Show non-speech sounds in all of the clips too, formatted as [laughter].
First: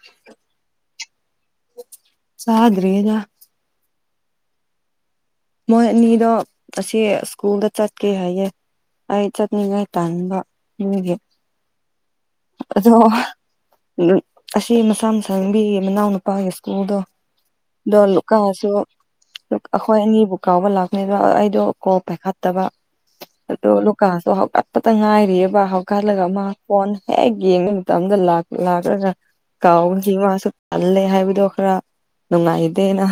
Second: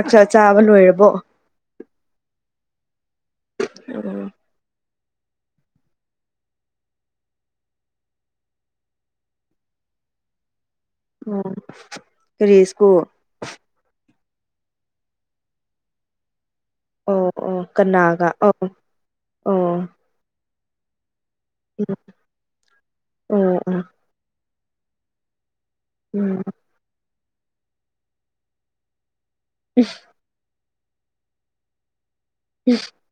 ꯑꯆꯥ ꯆꯥꯕ ꯂꯣꯢꯔꯕꯣ꯫ ꯆꯗ꯭ꯔꯔꯤꯖ [inaudible] ꯃꯣꯏ ꯑꯅꯤꯗꯣ ꯑꯁꯤ ꯁ꯭ꯀꯨꯜꯗ ꯆꯠꯀꯦ ꯍꯥꯏꯌꯦꯦ ꯑꯩꯠꯠꯅꯤꯥꯏ ꯇꯝꯕꯦ ꯎꯝ ꯑꯗꯣ ꯑꯁꯤ ꯃꯁꯥ ꯃꯁꯥꯅꯕꯤ ꯃꯅꯥꯎꯅꯨꯄꯥ ꯅꯨꯄꯥꯒꯤ ꯁ꯭ꯀꯨꯜꯗꯣ ꯑꯣ ꯑꯣ ꯗꯣ ꯀꯅꯥꯒ ꯑꯣ ꯂꯨꯀꯁꯨ ꯂꯨ ꯑꯣ ꯑꯩꯈꯣꯢ ꯑꯅꯤꯕꯨ ꯀꯥꯎꯕ ꯂꯥꯛꯀꯅꯤ ꯑꯗꯨꯗ ꯑꯩꯗꯣ ꯀꯣ ꯄꯥꯏꯈꯠꯇꯕ ꯑꯣ ꯑꯣ ꯍꯧꯞꯀꯠꯄꯇ ꯉꯥꯏꯔꯤꯑꯕ ꯍꯧꯞꯀꯠꯂꯒ ꯎꯝ ꯃꯥ ꯐꯣꯟ ꯍꯦꯛ ꯌꯦꯡꯕ ꯃꯇꯝꯗ ꯂꯥꯛꯂꯒ ꯀꯥꯎꯁꯤ ꯃꯥꯁꯨ ꯇꯜꯂꯦ ꯍꯥꯏꯕꯗꯣ ꯈꯔ ꯅꯪꯥꯏꯗꯦꯅ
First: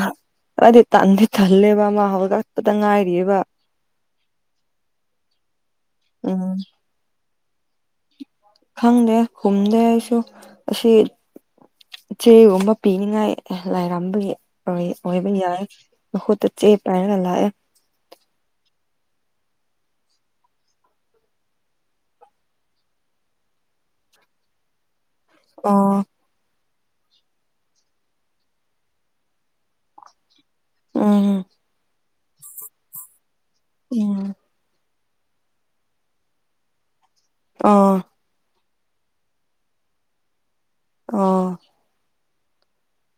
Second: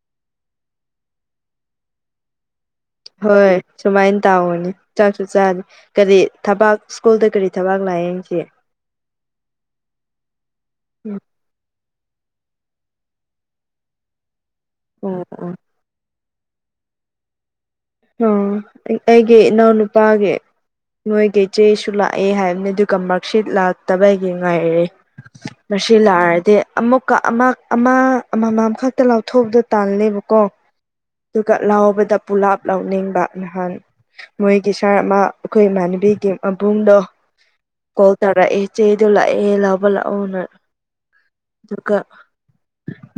ꯑꯗꯤ ꯇꯗ ꯇꯂꯦꯕꯃꯒ ꯑꯠꯄꯗꯪ ꯍꯥꯏ ꯍꯣꯏ ꯁꯨꯃꯥꯏꯅ ꯇꯥꯎꯅꯤ ꯆꯥꯛꯁꯨ ꯆꯥꯗꯦ ꯀꯔꯤ ꯎꯝ ꯊꯕꯥꯛ ꯁ꯭ꯀꯨꯜꯗ ꯀꯔꯤ ꯊꯕꯥꯛ ꯂꯥꯛꯑꯦꯁꯦ ꯈꯪꯗꯦ ꯈꯨꯝꯗꯦ ꯑꯩꯁꯨ ꯑꯁꯤ ꯆꯦꯒꯨꯝꯕ ꯄꯤꯅꯤꯡꯉꯥꯏ ꯂꯥꯏꯔꯝꯕꯒꯤ ꯑꯣ ꯑꯣꯏꯕ ꯑꯣ ꯌꯥꯏꯨ ꯇ ꯆꯦ ꯄꯥꯏꯅ ꯂ ꯑꯣ ꯑꯩꯒꯤ ꯅ ꯅꯨꯄꯥ ꯅꯣꯢꯒꯤ ꯆꯦꯁꯨ ꯂꯥꯛꯑꯦ ꯍꯥꯢꯕꯅꯤ ꯑꯗꯨꯒ ꯃꯥꯔꯛꯁꯤꯠ ꯂꯥꯛꯇꯕꯒꯤ ꯉꯥꯢꯔꯦ ꯑꯣ ꯃꯁꯤꯂꯑꯗꯤꯦ ꯑꯃꯨꯛꯀ ꯑꯃ ꯑꯃ ꯑꯃꯃꯝ ꯈꯛꯇ ꯂꯥꯎꯊꯣꯛꯑꯗ ꯇꯥꯜꯂꯦꯕꯀꯣ ꯎꯝ ꯑꯗꯨꯒ ꯂꯥꯎꯕꯗ ꯄꯨꯂꯥꯞ ꯂꯥꯎꯅꯤꯡꯕ ꯅꯍꯥꯟ ꯎꯝ ꯃꯣꯏꯒꯤ ꯁꯥꯔ ꯑꯃ ꯑꯩꯈꯣꯏ ꯏꯃꯥꯟꯅꯕꯤꯒꯤ ꯃꯕꯨꯡꯗꯣ ꯑꯥ ꯇꯧꯔꯥ ꯑꯦ ꯆꯦꯗꯣ ꯂꯥꯛꯑꯦ ꯂꯥꯎꯕ ꯂꯥꯛꯑꯣꯅ ꯑ ꯑꯗꯨꯒ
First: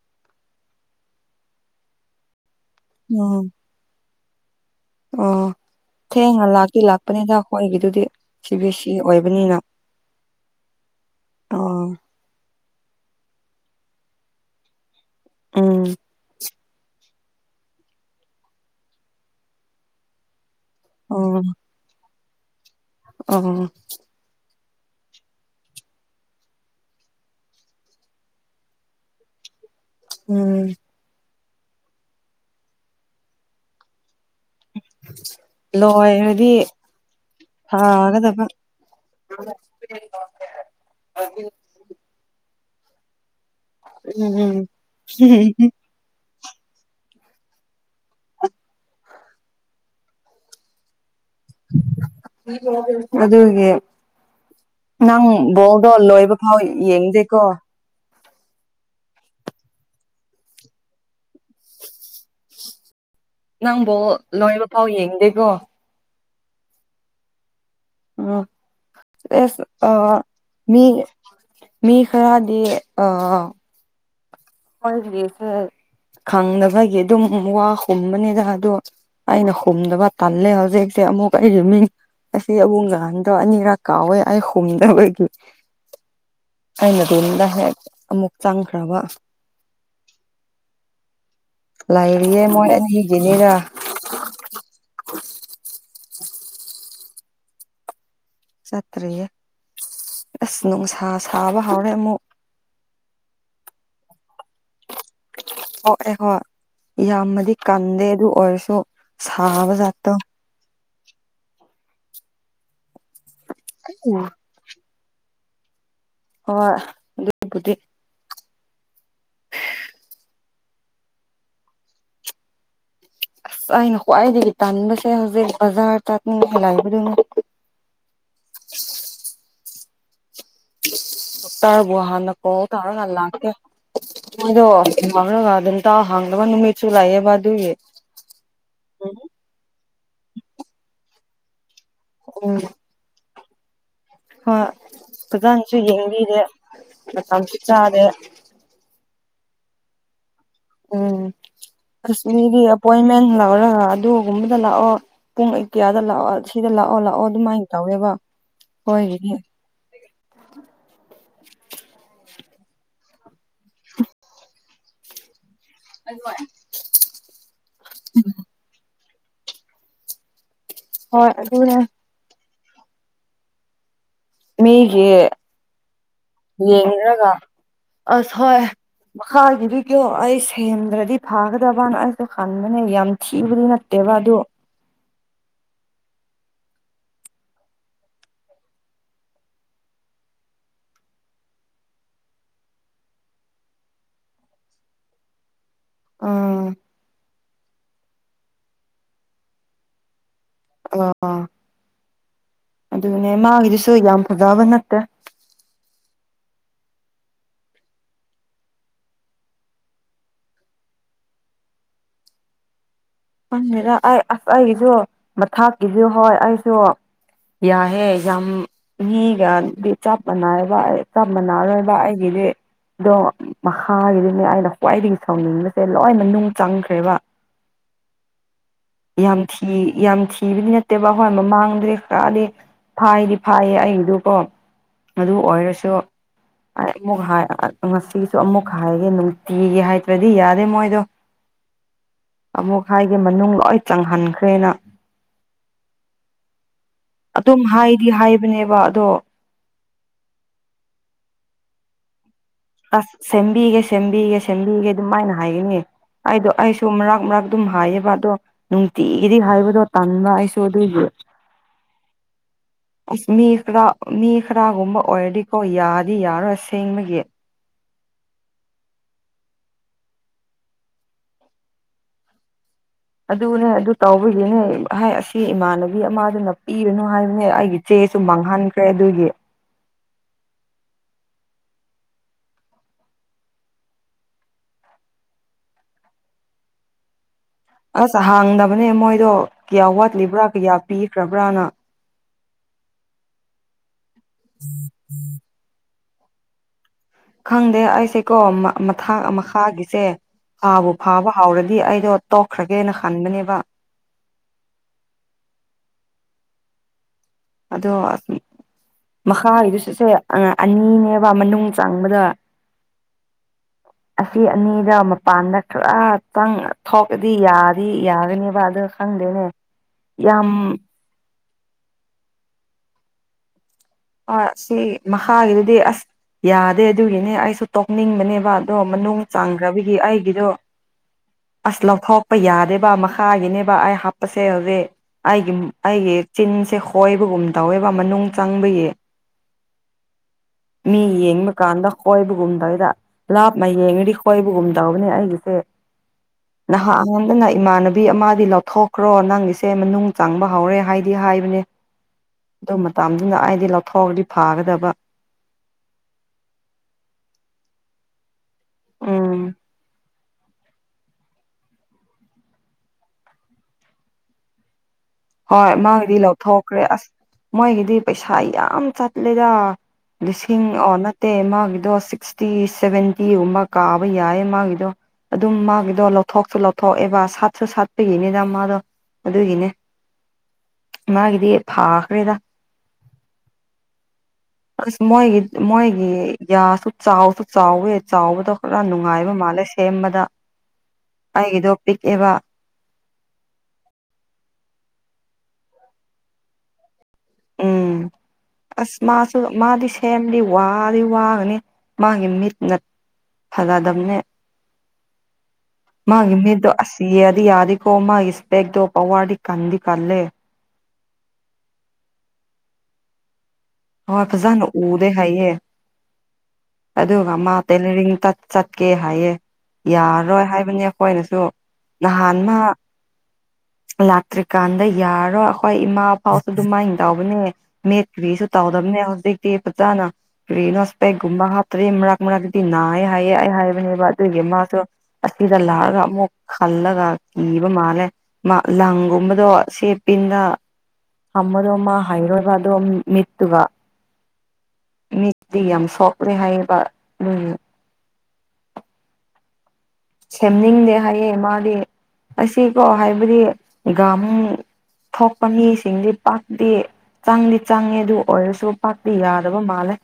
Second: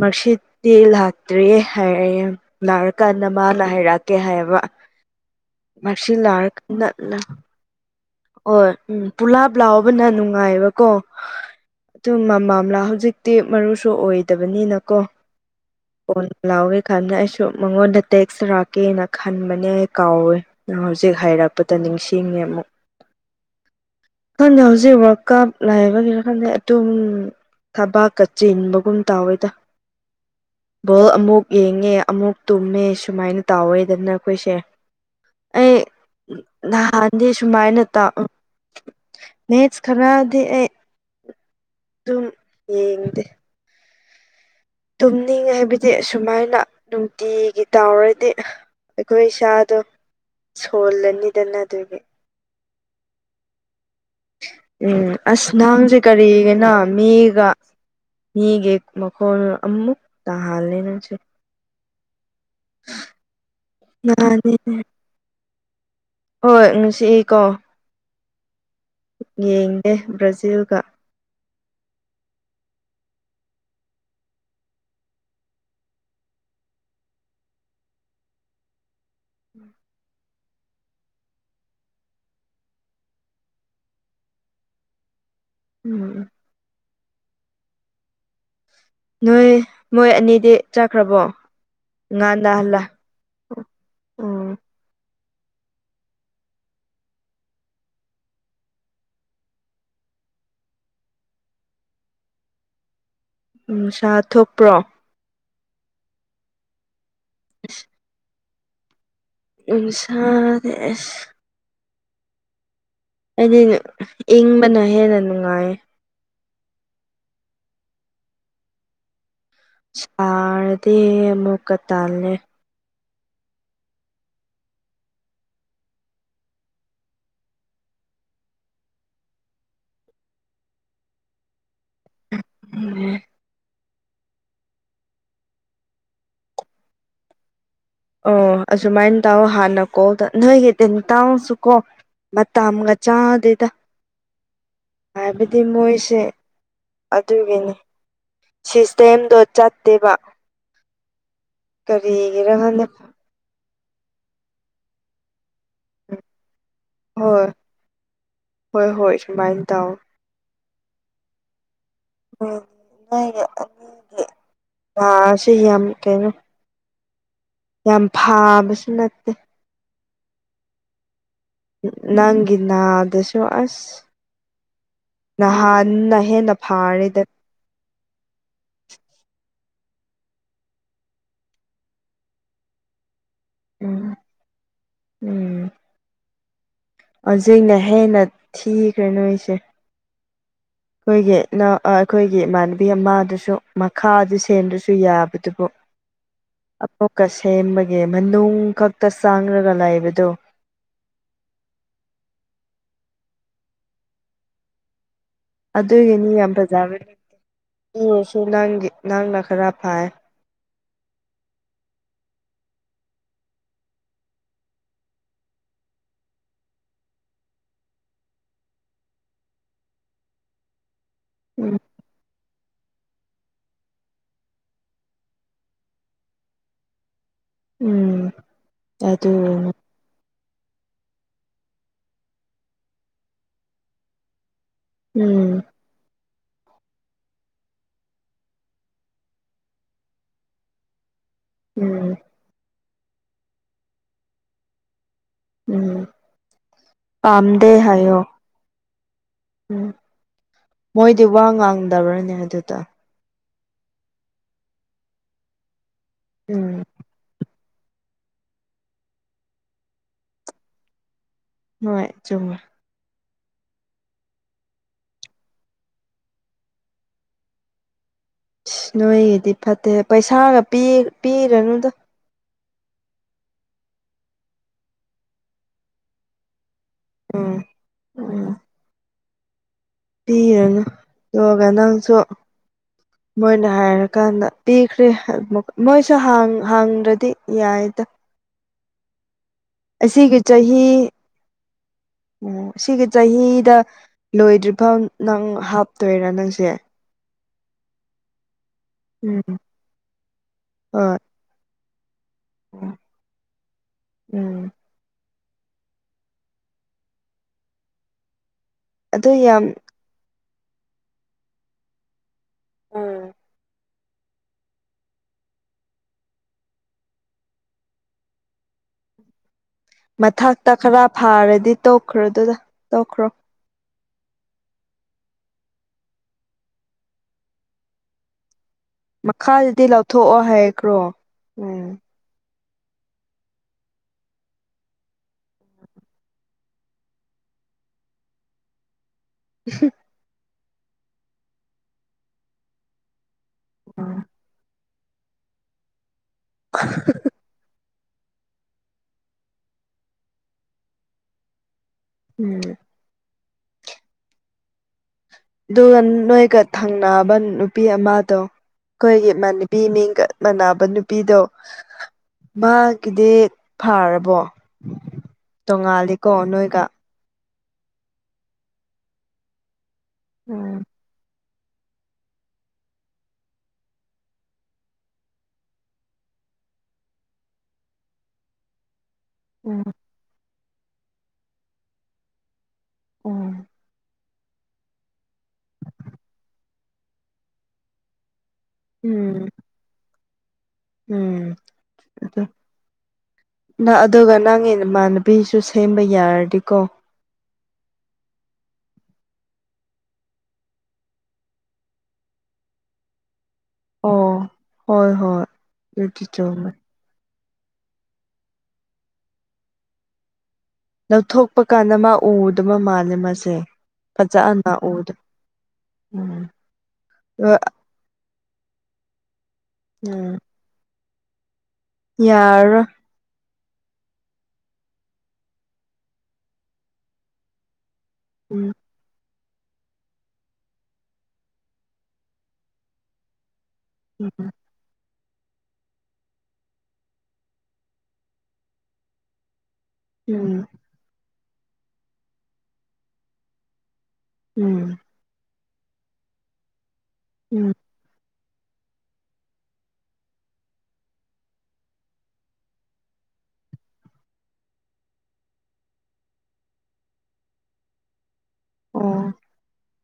ꯃꯥꯛꯁꯤꯠꯇꯤ ꯂꯥꯛꯇ꯭ꯔꯤꯌꯦ ꯍꯥꯏꯔꯛꯑꯦ ꯅꯥꯔꯥꯀꯥꯟꯗ ꯎꯝ ꯃꯥꯅ ꯍꯥꯏꯔꯛꯀꯦ ꯍꯥꯏꯌꯦꯕ ꯑꯣ ꯊꯦꯡꯅ ꯂꯥꯛꯇꯤ ꯂꯥꯛꯄꯅꯦꯗ ꯑꯈꯣꯢꯒꯤꯗꯨꯗꯤ ꯑꯣꯢ ꯎꯝ ꯄꯨꯂꯥꯞ ꯂꯥꯎꯕꯅ ꯅꯨꯡꯉꯥꯢꯕꯀꯣ ꯑꯣ ꯇꯨ ꯃꯝꯃꯝꯂꯥ ꯍꯧꯖꯤꯛ ꯇꯦꯚ ꯃꯔꯨꯁꯨ ꯑꯣꯏꯗꯕꯅꯤꯅ ꯀꯣ ꯎꯝ ꯂꯥꯎꯔꯦ ꯈꯟꯅ ꯑꯩꯁꯨ ꯃꯉꯣꯟꯗ ꯇꯦꯛꯁ ꯔꯥꯛꯀꯦꯅ ꯈꯟꯕꯅꯦ ꯀꯥꯎꯋꯦ꯫ ꯍꯧꯖꯤꯛ ꯑꯣ ꯍꯥꯢꯔꯛꯄꯗ ꯅꯤꯡꯁꯤꯡꯉꯦ ꯃꯨꯛ꯫ ꯑꯣ ꯈꯪꯗꯦ ꯍꯧꯖꯤꯛ ꯋꯥꯔꯜ ꯀꯞ ꯂꯩꯕꯥꯒꯤꯔꯥ ꯈꯪꯗꯦ ꯑꯗꯨꯝ ꯊꯕꯥꯛꯀ ꯆꯤꯟꯕꯒꯨꯝ ꯇꯥꯎꯋꯤꯗ ꯎꯝ ꯕꯣꯜ ꯑꯃꯨꯛ ꯌꯦꯡꯉꯦ ꯑꯃꯨꯛ ꯇꯨꯝꯃꯦ ꯁꯨꯃꯥꯢꯅ ꯇꯥꯎꯋꯦꯗꯅ꯫ ꯑꯩꯈꯣꯏꯁꯦ ꯑꯩ ꯂꯣꯏꯔꯗꯤ ꯅꯍꯥꯟꯗꯤ ꯁꯨꯃꯥꯏꯅ ꯐꯒꯗꯕ ꯃꯦꯠꯁ ꯈ꯭ꯔꯥꯗꯤ ꯑꯩ ꯇꯨꯝ ꯌꯦꯡꯗꯦ 'Inaudible' ꯇꯨꯝꯅꯤꯡꯉꯦ ꯗꯤ ꯁꯨꯃꯥꯢꯅ ꯅꯨꯡꯇꯤꯒꯤ ꯇꯥꯎꯔꯗꯤ ꯑꯩꯈꯣꯢ ꯁꯥꯗꯣ ꯁꯣꯜ ꯂꯥꯅꯤꯗꯅ ꯑꯗꯨꯒꯤ ꯑꯗꯨꯒꯦ ꯎꯝ ꯅꯪ ꯑꯁ ꯕꯣꯜꯗꯣ ꯅꯪꯁꯦ ꯂꯣꯏꯕꯥ ꯐꯥꯎ ꯌꯦꯡꯗꯦꯀꯣ ꯌꯤꯒꯤ ꯃꯈꯣꯜ ꯑꯃꯨꯛ ꯇꯍꯥꯜꯂꯦ ꯅꯪꯁꯦ꯫ ꯅꯪ ꯕꯣꯜ ꯂꯣꯏꯕꯥ ꯐꯥꯎ ꯌꯦꯡꯗꯦꯀꯣ ꯍꯣꯢ ꯅꯨꯡꯁꯤꯏꯀꯣ ꯑꯁ ꯑ ꯕ꯭ꯔꯥꯖꯤꯜꯒ ꯃꯤ [unintelligible] ꯃꯤ ꯈꯔꯗꯤ ꯑ ꯃꯣꯏꯒꯤꯁꯦ ꯈꯪꯗꯕꯥꯒꯤ ꯑꯗꯨꯝ ꯋꯥ ꯍꯨꯝꯕꯅꯤꯗ ꯑꯗꯣ ꯑꯩꯅ ꯍꯨꯝꯗꯕ ꯇꯥꯜꯂꯦ ꯍꯧꯖꯤꯛꯁꯦ ꯑꯃꯨꯛ ꯑꯩꯒꯤ ꯃꯤꯡ ꯑꯁꯤ ꯑꯕꯨꯡ ꯉꯍꯥꯟꯗꯣ ꯑꯅꯤꯔꯛ ꯀꯥꯎꯋꯦ ꯑꯩ ꯍꯨꯝꯗꯕꯒꯤ꯫ ꯎꯝ ꯑꯩꯅꯗꯣꯝꯗ ꯍꯦꯛ ꯑꯃꯨꯛ ꯆꯪꯈ꯭ꯔꯕ ꯅꯣꯏ ꯃꯣꯏ ꯑꯅꯤꯗꯤ ꯆꯠꯈ꯭ꯔꯥꯕꯣ ꯂꯩꯔꯤꯌꯦ ꯃꯣꯏ ꯑꯅꯤꯒꯤꯅꯦꯗ ꯎꯝ ꯆꯠꯇ꯭ꯔꯤꯌꯦ ꯑꯁ ꯅꯨꯡꯁꯥ ꯁꯥꯕ ꯍꯧꯔꯦ ꯑꯃꯨꯛ ꯅꯨꯡꯁꯥ ꯊꯣꯛꯄ꯭ꯔꯣ ꯍꯣꯏ ꯍꯣꯏ ꯌꯥꯝꯅꯗꯤ ꯀꯪꯗꯦ ꯑꯗꯨ ꯑꯣꯏꯔꯥꯁꯨ ꯅꯨꯡꯁꯥꯗꯤ ꯑꯁ ꯑꯩꯗꯤ ꯍꯣꯏ ꯏꯪꯕꯅ ꯍꯦꯟꯅ ꯅꯨꯡꯉꯥꯏꯌꯦ ꯍꯣꯏ ꯑꯗꯨꯒꯤꯕꯨꯗꯤ ꯁꯥꯔꯗꯤ ꯑꯃꯨꯛꯀ ꯇꯥꯜꯂꯦ꯫ ꯑꯁ ꯑꯩꯅ ꯈ꯭ꯋꯥꯏꯗꯒꯤ ꯇꯟꯕꯥꯁꯦ ꯍꯧꯖꯤꯛ ꯕꯖꯥꯔ ꯆꯠꯅꯤꯡꯉꯥꯏ ꯂꯩꯕꯥꯗꯨꯅꯦ ꯣꯛ ꯇꯥꯔꯕꯨ ꯍꯥꯟꯅꯀꯣ ꯇꯥꯔ ꯉꯜ ꯂ ꯀꯦ [unintelligible] ꯃꯣꯢꯗꯣ ꯍꯥꯡꯔꯒ ꯑꯗꯨꯝꯇꯥꯎ ꯍꯥꯡꯗꯕ ꯅꯨꯃꯤꯠꯁꯨ ꯂꯩꯑꯦꯕ ꯑꯗꯨꯒꯤ ꯑꯣ ꯑꯁꯨꯃꯥꯢꯟ ꯇꯧꯌꯣ ꯍꯥꯟꯅ ꯀꯣꯜꯇ ꯅꯣꯢꯒꯤ ꯇꯤꯟꯇꯧꯁꯨꯀꯣ ꯃꯇꯝꯒ ꯆꯥꯗꯦꯗ ꯍꯣꯢ ꯍꯥꯏꯕꯗꯤ ꯐꯖꯅꯁꯨ ꯃꯣꯏꯁꯦ ꯌꯦꯡꯕꯤꯗꯦ ꯃꯇꯝꯁꯨ ꯑꯗꯨꯒꯤꯅꯤ ꯆꯥꯗꯦ꯫ ꯁꯤꯁꯇꯦꯝꯗꯣ ꯆꯠꯇꯦꯕ ꯎꯝ ꯑꯁ ꯀꯔꯤꯒꯤꯔ ꯃꯤꯒꯤ ꯈꯪꯗꯦ ꯑꯦꯄꯣꯢꯟꯃꯦꯟ ꯂꯧꯔꯍ ꯑꯗꯨ ꯒꯨꯝꯕꯗ ꯂꯥꯛꯑꯣ ꯄꯨꯡ ꯑꯩ ꯀꯌꯥꯗ ꯂꯥꯛꯑꯣ ꯁꯤꯗ ꯂꯥꯛꯑꯣ ꯂꯥꯛꯑꯣ ꯍꯣꯏ ꯗꯨꯃꯥꯢꯟ ꯇꯧꯋꯦꯕ ꯍꯣꯏ ꯍꯣꯏ ꯈꯣꯢꯒꯤꯗꯤ ꯁꯨꯃꯥꯏꯅ ꯇꯧ 'Inaudible' 'Inaudible' ꯀꯥꯁꯤ ꯌꯥꯝ ꯀꯩꯅꯣ ꯌꯥꯝ ꯐꯥꯕꯁꯨ ꯅꯠ ꯍꯣꯢ ꯑꯗꯨꯅꯦ ꯅꯪꯒꯤꯤꯅꯥꯗꯁꯨꯋꯥꯁ ꯃꯤꯒꯤ ꯅꯍꯥꯟꯅ ꯍꯦꯟꯅ ꯐꯥꯔꯦꯗꯥ ꯌꯦꯡꯔꯒ ꯑꯁ ꯍꯣꯏ ꯃꯈꯥꯒꯤꯗꯤ ꯀꯣ ꯑꯩ ꯁꯦꯝꯗ꯭ꯔꯥꯗꯤ ꯐꯥꯒꯗꯕꯅ ꯑꯩꯁꯨ ꯈꯟꯕꯥꯅꯦ ꯌꯥꯝ ꯆꯤꯕꯔꯤ ꯎꯝ ꯅꯠꯇꯦꯕ ꯑꯗꯨꯣ ꯎꯝ ꯑꯣꯖꯤꯛꯅ ꯍꯦꯟꯅ ꯊꯤꯈ꯭ꯔꯦ ꯅꯣꯢꯁꯦ꯫ ꯈꯣꯢꯒꯤ ꯅꯥꯎ ꯑ ꯈꯣꯏꯒꯤ ꯃꯥꯟꯅꯕꯤ ꯑꯃꯗꯨꯁꯨ ꯃꯈꯥꯗ ꯁꯦꯡꯗ꯭ꯔꯁꯨ ꯌꯥꯕꯗꯨꯕꯨ꯫ ꯎꯝ ꯑꯃꯨꯛꯀꯥ ꯁꯦꯝꯃꯥꯒꯦ ꯃꯅꯨꯡ ꯈꯛꯇ ꯆꯪꯔꯥꯒ ꯂꯩꯕꯥꯗꯣ ꯑꯣ ꯑꯗꯨꯅꯦ ꯃꯥꯒꯤꯗꯨꯁꯨ ꯌꯥꯝ ꯐꯖꯥꯕ ꯅꯠꯇꯦ ꯑꯗꯨꯒꯤꯅꯤ ꯌꯝ ꯐꯖ 'inaudible' ꯅꯪꯒꯤ ꯅꯪꯅ ꯈꯔ ꯐꯥꯏ꯫ ꯈꯪꯗꯦꯗ ꯑꯩ ꯑꯁ ꯑꯩꯒꯤꯁꯨ ꯃꯥꯊꯛꯀꯤꯁꯨ ꯍꯣꯏ ꯑꯩꯁꯨ ꯌꯥꯏꯍꯦ ꯌꯥꯝ ꯃꯤꯒꯗꯤ ꯆꯞꯄꯅꯥꯏꯕ ꯆꯞ ꯎꯝ ꯃꯥꯟꯅꯔꯣꯏꯕ ꯑꯩꯒꯤꯗꯤ ꯗꯣ ꯃꯈꯥꯒꯤꯗꯨꯅꯦ ꯑꯩꯅ ꯈ꯭ꯋꯥꯢꯗꯒꯤ ꯁꯥꯎꯅꯤꯡꯕꯁꯦ ꯂꯣꯢꯅ ꯅꯨꯡ ꯆꯪꯈ꯭ꯔꯦꯕ꯫ ꯎꯝ ꯌꯥꯝ ꯑꯗꯨꯅ ꯊꯤ ꯌꯥꯝ ꯊꯤꯕꯗꯤ ꯅꯠꯇꯦꯕ ꯍꯣꯢ ꯃꯃꯥꯡꯗ꯭ꯔꯤ ꯈ꯭ꯔꯗꯤ ꯐꯥꯏꯗꯤ ꯐꯥꯏꯌꯦ ꯑꯩꯒꯤꯗꯨ ꯀꯣ꯫ ꯑꯗꯨ ꯎꯝ ꯑꯣꯏꯔꯥꯁꯨ [inaudible] ꯑꯩ ꯑꯃꯨꯛ ꯍꯥꯏ ꯉꯥꯁꯤꯁꯨ ꯑꯃꯨꯛꯀꯥ ꯍꯥꯏꯒꯦ ꯅꯨꯡꯇꯤꯒꯤ ꯍꯥꯏꯗ꯭ꯔꯥꯗꯤ ꯌꯥꯗꯦ ꯃꯣꯏꯗꯣ ꯎꯝ ꯑꯃꯨꯛ ꯍꯥꯏꯒꯦ ꯃꯅꯨꯡ ꯂꯣꯏ ꯆꯪꯍꯟꯈ꯭ꯔꯦꯅ ꯎꯝ ꯑꯗꯨꯝ ꯄꯥꯝꯗꯦ ꯍꯥꯏꯗꯤ ꯍꯥꯏꯌꯣ ꯍꯥꯏꯕꯅꯦꯕ ꯑꯗꯣ ꯎꯝ ꯃꯣꯏꯗꯤ ꯋꯥ ꯉꯥꯡꯗꯕ꯭ꯔꯅꯦ ꯑꯗꯨꯗ ꯑꯁ ꯁꯦꯝꯕꯤꯒꯦ ꯁꯦꯝꯕꯤꯒꯦ ꯁꯦꯝꯕꯤꯒꯦ ꯗꯨꯃꯥꯢꯅ ꯍꯥꯢꯒꯅꯤ ꯑꯩꯗꯣ ꯎꯝ ꯑꯩꯁꯨ ꯃꯔꯥꯛ ꯃꯔꯥꯛ ꯑꯗꯨꯝ ꯍꯥꯏꯌꯦꯕ ꯑꯗꯣ ꯅꯨꯡꯇꯤꯒꯤꯗꯤ ꯍꯥꯏꯕꯗꯣ ꯇꯟꯕ ꯑꯩꯁꯨ ꯑꯗꯨꯒꯤ ꯅꯣꯢ ꯆꯨꯝꯃꯤ꯫ ꯑꯁ ꯃꯤ ꯈꯔ ꯃꯤ ꯈꯔꯥꯒꯨꯝꯕ ꯑꯣꯢꯔꯗꯤꯀꯣ ꯌꯥꯗꯤ ꯌꯥꯔꯣꯢ ꯑꯁꯦꯡꯕꯒꯤ꯫ ꯏꯁ ꯅꯣꯢꯒꯤꯗꯤ ꯐꯠꯇꯦ ꯄꯩꯁꯥꯒ ꯄꯤ ꯄꯤꯔꯅꯨꯗ꯫ ꯑꯗꯨꯅꯦ ꯑꯗꯨ ꯇꯧꯕꯥꯒꯤꯅꯦ ꯍꯥꯏ ꯑꯁꯤ ꯏꯃꯥꯟꯅꯕꯤ ꯑꯃꯗꯨꯅ ꯄꯤꯔꯅꯨ ꯍꯥꯢꯕꯅꯦ ꯎꯝ ꯑꯩꯒꯤ ꯆꯦꯁꯨ ꯃꯥꯡꯍꯟꯈ꯭ꯔꯦ ꯗꯨꯒꯤ ꯄꯤꯔꯥꯅꯨ ꯑꯗꯨꯒ ꯅꯪꯁꯨ ꯃꯣꯏꯅ ꯍꯥꯏꯔꯀꯥꯟꯗ ꯄꯤꯈ꯭ꯔꯦ ꯃꯣꯏꯁꯨ ꯍꯪꯗ꯭ꯔꯥꯗꯤ ꯌꯥꯏꯗ ꯑꯁ ꯍꯥꯡꯗꯕꯅꯦ ꯃꯣꯢꯗꯣ ꯀ꯭ꯌꯥ ꯑꯁꯤꯒꯤ ꯋꯥꯠꯂꯤꯕ꯭ꯔꯥ ꯀꯌꯥ ꯆꯍꯤ ꯄꯤꯈ꯭ꯔꯕ꯭ꯔꯥꯅ ꯑꯣ ꯁꯤꯒꯤ ꯆꯍꯤꯗ ꯂꯣꯢꯗ꯭ꯔꯤꯐꯥꯎ ꯅꯪ ꯍꯥꯞꯇꯣꯢꯔꯥ ꯅꯪꯁꯦ꯫ ꯈꯪꯗꯦ ꯑꯩꯁꯦꯀꯣ ꯃ ꯃꯊꯥ ꯎꯝ ꯃꯈꯥꯒꯤꯁꯦ ꯍꯥꯥꯕꯨ ꯍꯣꯏ ꯐꯥꯕ ꯍꯥꯎꯔꯗꯤ ꯑꯩꯗꯣ ꯇꯣꯛꯈ꯭ꯔꯥꯒꯦꯅ ꯈꯟꯕꯅꯦꯕ ꯎꯝ ꯑꯗꯣ ꯑꯗꯨ ꯌꯥꯝ ꯃꯈꯥꯒꯤꯗꯨꯁꯨ ꯁꯦ ꯑꯅꯤꯅꯦꯕ ꯃꯅꯨꯡ ꯆꯪꯕꯗ ꯎꯝ ꯁꯤ ꯑꯅꯤꯗ ꯃꯄꯥꯟꯗ ꯄꯨꯔꯥ ꯄꯪ ꯊꯣꯛꯑꯗꯤ ꯌꯥꯗꯤ ꯌꯥꯒꯅꯤꯕ ꯑꯗꯣ ꯈꯪꯗꯦꯅꯦ ꯃꯥꯊꯛꯇ ꯌꯥꯝ ꯈꯔꯥ ꯐꯥꯔꯗꯤ ꯇꯣꯛꯈ꯭ꯔꯣ ꯑꯗꯨꯒ ꯇꯣꯛꯈ꯭ꯔꯣ ꯑ ꯁꯤ ꯃꯈꯥꯒꯤꯗꯨꯗꯤ ꯑꯁ ꯌꯥꯗꯦ ꯑꯗꯨꯒꯤꯅꯦ ꯑꯩꯁꯨ ꯇꯣꯛꯅꯤꯡꯕꯅꯦꯕ ꯑꯗꯣ ꯃꯅꯨꯡ ꯃꯈꯥꯗꯗꯤ ꯆꯥꯡꯈ꯭ꯔꯕꯒꯤ ꯂꯧꯊꯣꯛꯑꯣ ꯑꯩꯒꯤꯗꯣ ꯍꯥꯏꯈ꯭ꯔꯣ ꯑꯁ ꯎꯝ ꯂꯧꯊꯣꯛ ꯍꯥꯞꯄ ꯌꯥꯗꯦꯕ ꯃꯈꯥꯒꯤꯅꯦꯕ ꯑꯩ ꯍꯥꯞꯄꯁꯦ ꯍꯧꯖꯤꯦ ꯑꯩꯒꯤ ꯑꯩꯒꯤ ꯆꯤꯟꯁꯦ ꯍꯣꯏꯕꯒꯨꯝ ꯇꯧꯋꯦꯕ ꯃꯅꯨꯡ ꯆꯪꯕꯒꯤ [unintelligible] ꯃꯤ ꯌꯦꯡꯕ ꯀꯥꯟꯗ ꯈꯣꯏꯕꯒꯨꯝꯗꯣꯏꯗ ꯂꯥꯞꯅ ꯌꯦꯡꯉꯗꯤ ꯈꯣꯏꯕꯒꯨꯝꯗ ꯇꯧꯕꯅꯦ ꯑꯩꯒꯤꯁꯦ ꯅꯍꯥ ꯑꯍꯣꯟꯗꯅ ꯏꯃꯥꯟꯅꯕꯤ ꯑꯃꯗꯤ ꯂꯧꯊꯣꯛ ꯀ꯭ꯔꯣ ꯅꯪ ꯏꯁꯦ ꯃꯅꯨꯡ ꯆꯪꯕ ꯍꯧꯔꯦ ꯍꯥꯏꯗꯤ ꯍꯥꯏꯕꯅꯦ ꯎꯝ ꯑꯗꯨ ꯃꯇꯗꯨꯅ ꯑꯩꯗꯤ ꯂꯧꯊꯣꯛ ꯐꯎꯗꯤ ꯐꯥꯒꯗꯕ ꯑꯗꯨꯒ ꯅꯣꯏꯒ ꯊꯪꯅꯕ ꯅꯨꯄꯤ ꯑꯃꯗꯣ ꯑꯩꯈꯣꯏꯒꯤ ꯎꯝ ꯏꯃꯅꯕꯤ ꯃꯤꯡꯒ ꯃꯅꯥꯕ ꯅꯨꯄꯤꯗꯣ ꯃꯥꯒꯤꯗꯤ ꯐꯥꯔꯕꯣ ꯍꯣꯏ ꯃꯥꯒꯤꯗꯤ ꯇꯣꯡꯉꯥꯜꯂꯤꯀꯣ ꯅꯣꯏꯒ ꯂꯧꯊꯣꯛꯈ꯭ꯔꯦ ꯑꯁ ꯃꯣꯏꯒꯤꯗꯤ ꯄꯩꯁꯥ ꯌꯥꯝ ꯆꯠꯂꯦꯗ ꯂꯤꯁꯤꯡ ꯎꯝ ꯑꯣ ꯅꯠꯇꯦ ꯃꯥꯒꯤꯗꯣ ꯁꯤꯛꯁꯇ ꯇꯤ ꯁꯚꯦꯟꯇꯤꯒꯨꯝꯕ ꯀꯥꯕ ꯌꯥꯏꯌꯦ ꯃꯥꯒꯤꯗꯣ ꯑꯗꯨꯝ ꯃꯥꯒꯤꯗꯣ ꯂꯧꯊꯣꯛꯁꯨ ꯂꯧꯊꯣꯛꯑꯦꯕ ꯁꯥꯠꯁꯨ ꯁꯥꯠꯄꯒꯤꯅꯤꯗ ꯃꯥꯗꯣ ꯑꯗꯨꯒꯤꯅꯦ ꯎꯝ ꯃꯥꯒꯤꯗꯤ ꯐꯥꯈ꯭ꯔꯦꯗ ꯑꯣꯝ ꯑꯁ ꯃꯣꯏꯒꯤ ꯃꯣꯏꯒꯤ ꯌꯥꯁꯨ ꯆꯥꯎꯁꯨ ꯆꯥꯎꯋꯦ ꯆꯥꯎꯕꯗꯣ ꯄꯨꯔꯥ ꯅꯨꯡꯉꯥꯏꯕ ꯎꯝ ꯃꯥꯜꯂꯦ ꯁꯦꯝꯕꯗ ꯎꯝ ꯑꯩꯒꯤꯗꯣ ꯄꯤꯛꯑꯦꯕ ꯅ ꯑꯗꯨꯒ ꯅꯪꯒꯤ ꯏꯃꯥꯟꯅꯕꯤꯁꯨ ꯁꯦꯝꯕ ꯌꯥꯔꯗꯤꯀꯣ ꯎꯝ ꯑꯁ ꯃꯥꯁꯨ ꯃꯥꯗꯤ ꯁꯦꯝꯗꯤ ꯋꯥꯗꯤ ꯋꯥꯒꯅꯤ ꯃꯥꯒꯤꯦ ꯃꯤ ꯅ ꯐꯖꯥꯗꯝꯅꯦ ꯑꯣ ꯍꯣꯏ ꯍꯣꯏ ꯑꯗꯨꯗꯤ ꯃꯥꯒꯤ ꯃꯤꯠꯗꯣ ꯆꯨꯝꯃꯦ ꯑꯁ ꯁꯤ ꯌꯥꯗꯤ ꯌꯥꯔꯤꯀꯣꯃ ꯏ ꯏꯁꯄꯦꯛꯦꯛꯗꯣ ꯄꯋꯥꯗꯤ ꯀꯗꯤ ꯀꯂꯦ ꯂꯧꯊꯣꯛꯄ ꯀꯥꯟꯗ ꯃꯥ ꯎꯗꯕ ꯃꯥꯜꯂꯦ ꯃꯥꯁꯦ ꯍꯣꯏ ꯐꯖꯅ ꯎꯗꯦ ꯍꯥꯏꯌꯦ ꯎꯝ ꯑꯗꯨꯒ ꯃꯥ ꯇꯦꯂꯔꯤꯡ ꯆꯠ ꯆꯠꯀꯦ ꯍꯥꯏꯌꯦ ꯌꯥꯔꯔꯣꯏ ꯍꯥꯏꯕꯅꯤ ꯑꯩꯈꯣꯏꯅꯁꯨ ꯅꯍꯥꯟꯅ ꯌꯥꯔꯔꯣꯏ ꯂꯥꯛꯇ꯭ꯔꯤꯀꯥꯟꯗ ꯌꯥꯔꯣ ꯑꯩꯈꯣꯏ ꯏꯃꯥ ꯐꯥꯎ ꯑꯗꯨꯃꯥꯏꯅ ꯇꯧꯕꯅꯦ ꯃꯤꯠ ꯐꯁꯨꯇꯥ ꯎꯝ ꯑꯣꯗꯕꯅꯦ ꯐꯖꯥꯅ ꯀꯔꯤꯅꯣꯁꯄꯦꯛꯒꯨꯝꯕ ꯍꯥꯞꯇ꯭ꯔꯦ ꯃꯔꯛ ꯃꯔꯛꯇꯗꯤ ꯅꯥꯑ ꯍꯥꯏꯌꯦ ꯑꯩ ꯍꯥꯏꯕꯅꯦ ꯑꯗꯨꯒꯤ ꯎꯝ ꯃꯥꯁꯨ ꯑꯁꯤꯗ ꯂꯥꯛꯑꯒ ꯑꯃꯨꯛ ꯈꯜꯂꯒ ꯀꯤꯕ ꯃꯥꯜꯂꯦ ꯂꯪꯒꯨꯝꯕꯗꯣ ꯁꯦꯞꯄꯤꯤꯟꯒ ꯎꯝ ꯑꯃꯔꯣ ꯃꯥ ꯍꯥꯏꯔꯣꯕꯗꯣ ꯃꯤꯠꯇꯨꯒ ꯎꯝ ꯃꯤ ꯌꯥꯝ ꯁꯣꯛꯅꯦ ꯍꯥꯏ ꯎꯝ ꯁꯦꯝꯅꯤꯡꯗꯦ ꯍꯥꯏꯌꯦ ꯃꯥꯗꯤ ꯑꯁꯤꯀꯣ ꯍꯥꯏꯕꯗꯤ ꯏꯒꯥꯃꯨꯅꯤ [inaudible] ꯊꯣꯛꯄ ꯃꯤꯁꯤꯡꯗꯤ ꯄꯥꯛꯇꯤ ꯆꯪꯗꯤ ꯆꯪꯉꯦ ꯑꯗꯨ ꯑꯣꯏꯔꯁꯨ ꯄꯥꯛꯇꯤ ꯌꯥꯗꯕ ꯃꯥꯜꯂꯦ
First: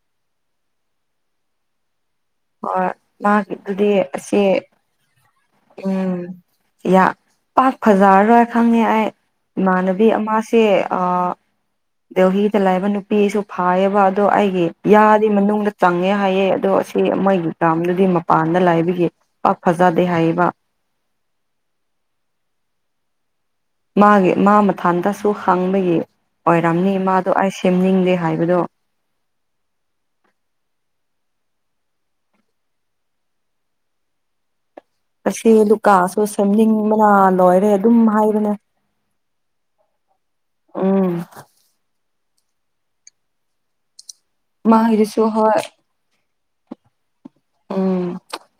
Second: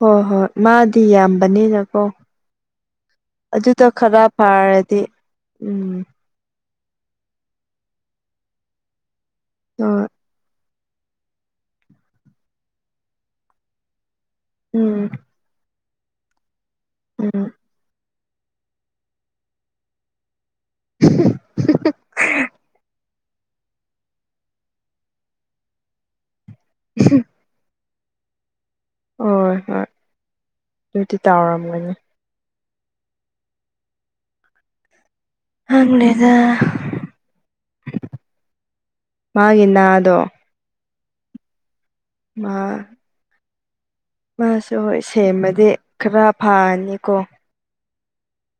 ꯍꯣ ꯍꯣ ꯃꯥꯗꯤ ꯌꯥꯝꯕꯅꯤꯅꯀꯣ ꯍꯣꯏ ꯑꯗꯨꯗ ꯃꯥꯒꯤꯗꯨꯗꯤ ꯈꯔ ꯑꯁꯤ ꯐꯔ ꯇ ꯎꯝ ꯌꯥ ꯄꯥꯛ ꯐꯖꯔꯔꯣꯏ ꯈꯪꯉꯦ ꯑꯩ ꯍꯣꯏ ꯏꯃꯥꯟꯅꯕꯤ ꯑꯃꯁꯥꯁꯦ ꯗꯦꯜꯂꯤ ꯂꯩꯕ ꯅꯨꯄꯤꯁꯨ ꯐꯥꯏꯌꯦꯕ ꯑꯗꯣ ꯑꯩꯒꯤ ꯎꯝ ꯌꯥꯗꯤ ꯃꯅꯨꯡꯗ ꯆꯪꯉꯦ ꯍꯥꯏꯌꯦ ꯑꯗꯣ ꯁꯤ ꯎꯝ ꯃꯣꯏꯒꯤ ꯇꯥꯝꯗꯨꯗꯤ ꯃꯄꯥꯟꯗ ꯂꯥꯏꯕꯒꯤ ꯄꯥꯛ ꯐꯖꯥꯗꯦ ꯍꯥꯏꯌꯦꯕ [unintelligible] ꯃꯥꯒꯤ ꯃꯥ ꯃꯊꯥꯟꯇꯁꯨ ꯍꯥꯡꯕꯒꯤ ꯑꯣꯏꯔꯝꯅꯤ ꯃꯥꯗꯣ ꯑꯩ ꯁꯦꯝꯅꯤꯡꯗꯦ ꯍꯥꯏꯕꯗꯣ ꯍꯣꯏ ꯍ ꯑꯗꯨꯇꯤ ꯇꯧꯎꯔꯝꯒꯅꯤ ꯑꯁꯤ ꯂꯨꯀꯥꯁꯨ ꯈꯪꯗꯦꯗ ꯁꯦꯝꯅꯤꯡꯕꯅ ꯂꯣꯏꯔꯦ ꯑꯗꯨꯝ ꯍꯥꯏꯕꯅꯦ ꯃꯥꯒꯤ ꯅꯥꯗꯣ ꯎꯝ ꯃꯥ ꯃꯥꯁꯨ ꯍꯣꯏ ꯃꯥꯒꯤꯗꯨꯁꯨ ꯍꯣꯏ ꯁꯦꯝꯃꯗꯤ ꯈꯔ ꯐꯥ꯭ꯔꯅꯤꯀꯣ ꯎꯝ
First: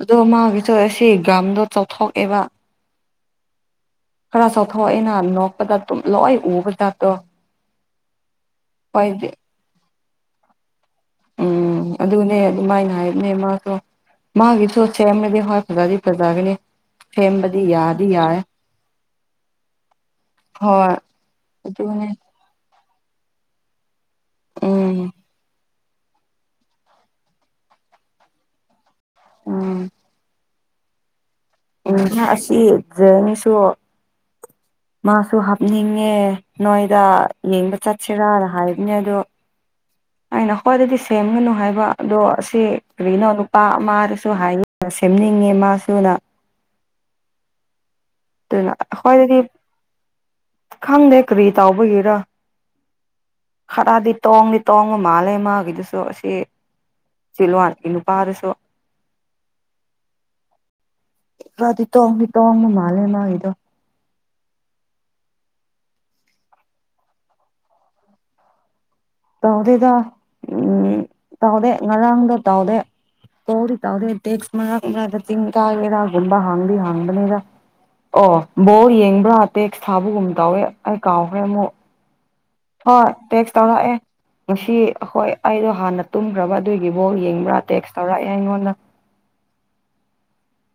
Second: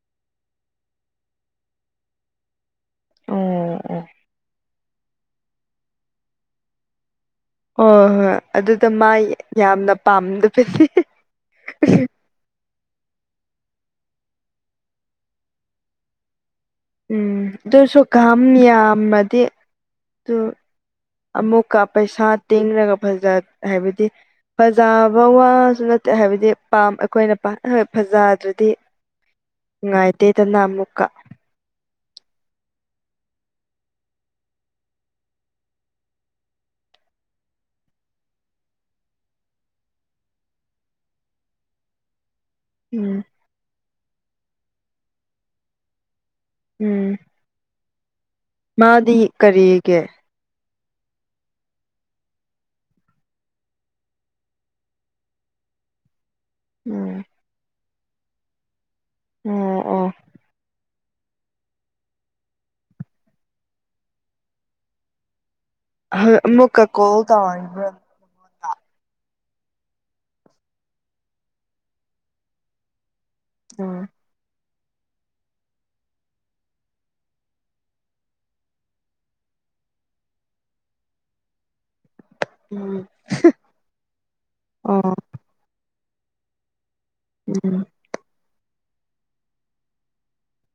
ꯑꯗꯨꯒꯣ ꯃꯥꯒꯤꯆꯣ ꯑꯁꯤ ꯒ꯭ꯔꯝꯗꯣ ꯆꯥꯎꯊꯣꯛꯑꯦꯕ ꯑꯣ ꯑꯣ ꯈꯔ ꯆꯥꯎꯊꯣꯛꯑꯦꯅ ꯅꯣꯛꯄꯗ ꯇꯨꯝ ꯂꯣꯏ ꯎꯕ ꯖꯥꯠꯇꯣ ꯍꯣꯏ ꯍꯣꯏ ꯑꯗꯨꯗ ꯃꯥ ꯍꯣꯏꯗꯤ ꯌꯥꯝꯅ ꯄꯥꯝꯗꯕ [unintelligible] ꯎꯝ ꯑꯗꯨꯅꯦ ꯃꯥꯏꯅ ꯍꯥꯏꯕꯅꯦ ꯃꯥꯁꯨ ꯃꯥꯒꯤꯁꯨ ꯁꯦꯝꯔꯗꯤ ꯍꯣꯏ ꯐꯖꯗꯤ ꯐꯖꯥꯒꯅꯤ ꯎꯝ ꯑꯗꯨꯁꯨ ꯀꯝ ꯌꯥꯝꯃꯥꯗꯤ ꯑꯗꯨ ꯍꯣꯏ ꯑꯃꯨꯛꯀ ꯑꯗꯨꯅꯦ ꯄꯩꯁꯥ ꯇꯦꯡꯔꯒ ꯐꯖ ꯍꯥꯏꯕꯗꯤ ꯎꯝ ꯐꯖꯕ ꯋꯥꯁꯨ ꯍꯥꯏꯕꯗꯤ ꯄꯥꯝ ꯑꯩꯈꯣꯏꯅ ꯄꯥ [unintelligible] ꯐꯖꯗ꯭ꯔꯗꯤ ꯎꯝ ꯅꯨꯡꯉꯥꯏꯇ ꯑꯦ ꯇꯅ ꯑꯃꯨꯀꯥ ꯏꯗꯤ ꯑꯁꯤ ꯖꯔꯅꯤꯁꯨ ꯃꯥꯁꯨ ꯍꯥꯞꯅꯤꯡꯉꯦ ꯅꯣꯏꯗ ꯌꯦꯡꯕ ꯆꯠꯁꯤꯔꯥꯅ ꯍꯥꯏꯕꯅꯦ ꯑꯗꯣ ꯑꯩꯅ ꯈ꯭ꯋꯥꯏꯗꯗꯤ ꯁꯦꯝꯒꯅꯨ ꯍꯥꯏꯕ ꯑꯗꯣ ꯑꯁꯤ ꯎꯝ ꯀꯔꯤꯗꯒꯤꯒꯤꯅꯣ ꯅꯨꯄꯥ ꯑꯃꯗꯁꯨ ꯍꯥꯏ ꯁꯦꯝꯅꯤꯡꯉꯦ ꯃꯥꯁꯨꯅ ꯎꯝ ꯑꯗꯨꯅ ꯃꯥꯗꯤ ꯑꯩꯈꯣꯏꯗꯗꯤ ꯀꯔꯤꯒꯤ ꯈꯪꯗꯦ ꯀꯔꯤ ꯇꯥꯎꯕꯒꯤꯔ ꯈꯔꯗꯤ ꯇꯣꯡꯗꯤ ꯇꯣꯡꯕ ꯃꯥꯜꯂ ꯃꯥꯒꯤꯗꯨꯁꯨ ꯑꯁꯤ ꯎꯝ ꯁꯤꯜꯂꯨꯋꯥ ꯅꯨꯄꯥꯔꯁꯨ ꯎꯝ ꯑꯣ ꯈ꯭ꯔꯥꯗꯤ ꯇꯣꯡꯗꯤ ꯇꯪꯡꯕ ꯃꯥꯜꯂꯦ ꯃꯥꯒꯤꯗꯣ ꯃꯀꯥ ꯀꯣ ꯇ ꯇꯥꯎꯗꯦꯗ ꯎꯎꯝ ꯇꯥꯎꯗꯦ ꯉꯔꯥꯡꯗ ꯇꯥꯎꯗꯦ ꯇꯧꯗꯤ ꯎꯝ ꯇꯥꯎꯗꯦ ꯇꯦꯛꯁ ꯃꯗ ꯇꯤꯡ ꯇꯑꯒꯦꯔꯒꯕ ꯍꯥꯡꯕꯤ ꯍꯥꯡꯕꯅꯦꯔ ꯑꯣ ꯕꯣꯜ ꯌꯦꯡꯕ꯭ꯔꯥ ꯇꯦꯛꯁ ꯊꯥꯕꯒꯨꯝ ꯇꯧꯋꯦ ꯑꯩ ꯀꯥꯎꯈ꯭ꯔꯦ ꯑꯃꯨꯛ ꯎꯝ ꯍꯣꯏ ꯇꯦꯛꯁ ꯇꯧꯔꯛꯑꯦ ꯉꯁꯤ ꯑꯣ ꯑꯩꯈꯣꯏ ꯑꯩꯗꯣ ꯍꯥꯟꯅ ꯇꯨꯝꯈ꯭ꯔꯕ ꯑꯗꯨꯏꯒꯤꯕꯨꯣ ꯌꯦꯡꯕ꯭ꯔꯥ ꯎꯝ ꯇꯦꯛꯁ ꯇꯧꯔꯛꯑꯦ ꯑꯩꯉꯣꯟꯗ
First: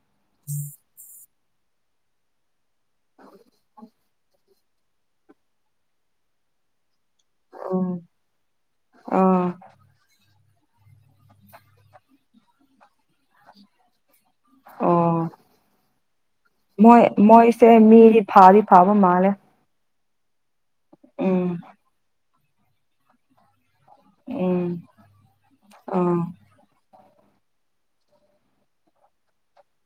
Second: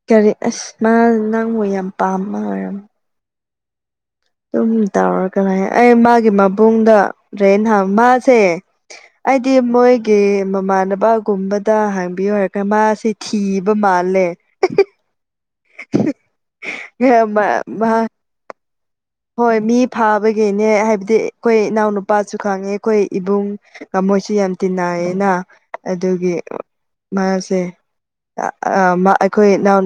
ꯀꯔꯤ ꯑꯁ ꯃꯥ ꯅꯪꯕꯨ ꯌꯥꯝ ꯄꯥꯝꯃ ꯍꯥꯏꯔꯝ [inaudible] ꯑꯗꯨꯨꯝ ꯇꯧꯔ ꯀ ꯑꯩ ꯃꯥꯒꯤ ꯃꯕꯨꯡꯗ ꯗ꯭ꯔꯦꯟ ꯍ ꯃꯥꯁꯦ ꯑꯥ ꯍꯥꯏꯗꯤ ꯃꯣꯏꯒꯤ ꯃꯃꯥꯟꯅꯕꯒꯨꯝꯕꯗ ꯍꯥꯡꯕꯤꯌꯨ ꯍꯥꯏꯔꯒꯥꯟ ꯃꯥꯁꯦ ꯊꯤꯕ ꯃꯥꯜꯂꯦ [unintelligible] ꯑꯣ ꯃꯣꯏ ꯃꯣꯏꯁꯦ ꯃꯤꯗꯤ ꯐꯥꯗꯤ ꯐꯥꯕ ꯃꯥꯜꯂꯦ ꯍꯣꯏ ꯃꯤ ꯐꯥꯕꯒꯤꯅꯦ ꯍꯥꯏꯕꯗꯤ ꯎꯝ ꯑꯈꯣꯏ ꯏꯅꯥꯎꯅꯨꯄꯥꯁꯨ ꯈꯪꯉꯦ ꯑꯩꯈꯣꯏ ꯏꯕꯨꯡ ꯀꯃꯣꯏꯁꯨ ꯌꯥꯝ ꯎꯝ ꯇꯤꯟꯅꯏꯌꯦꯦꯅ ꯑꯥ ꯑꯗꯨꯒꯤ ꯃꯥꯁꯦ ꯑꯩꯈꯣꯏꯎ ꯅꯪ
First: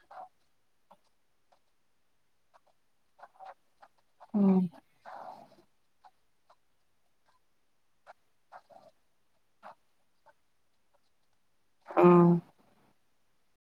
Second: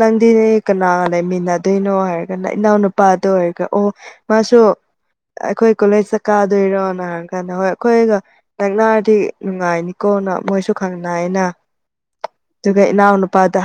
ꯅꯪꯗꯤꯅꯦ ꯀꯅꯥ ꯂꯩꯃꯤꯟꯅꯗꯣꯏꯅꯣ ꯍꯥꯏꯔꯒꯅ ꯏꯅꯥꯎꯅꯄꯤ ꯄꯥꯊ ꯍꯥꯏꯒ ꯑꯣ ꯃꯥꯁꯣ ꯎꯝ ꯑꯩꯈꯣꯏ ꯀꯣꯂꯦꯖ ꯆ ꯀꯥꯗꯣꯏꯔꯣꯅ ꯍꯥꯏꯔ ꯀꯥꯟꯗ ꯍꯣꯏ ꯑꯩꯈꯣꯏꯒ ꯅꯛꯅꯥꯔꯗꯤ ꯅꯨꯡꯉꯥꯏꯅꯤꯀꯣꯅ ꯃꯣꯏꯁꯨ ꯈꯪ ꯅꯥꯏꯅ ꯑꯥꯝ ꯑꯗꯨꯒꯅꯥꯅ ꯄꯗ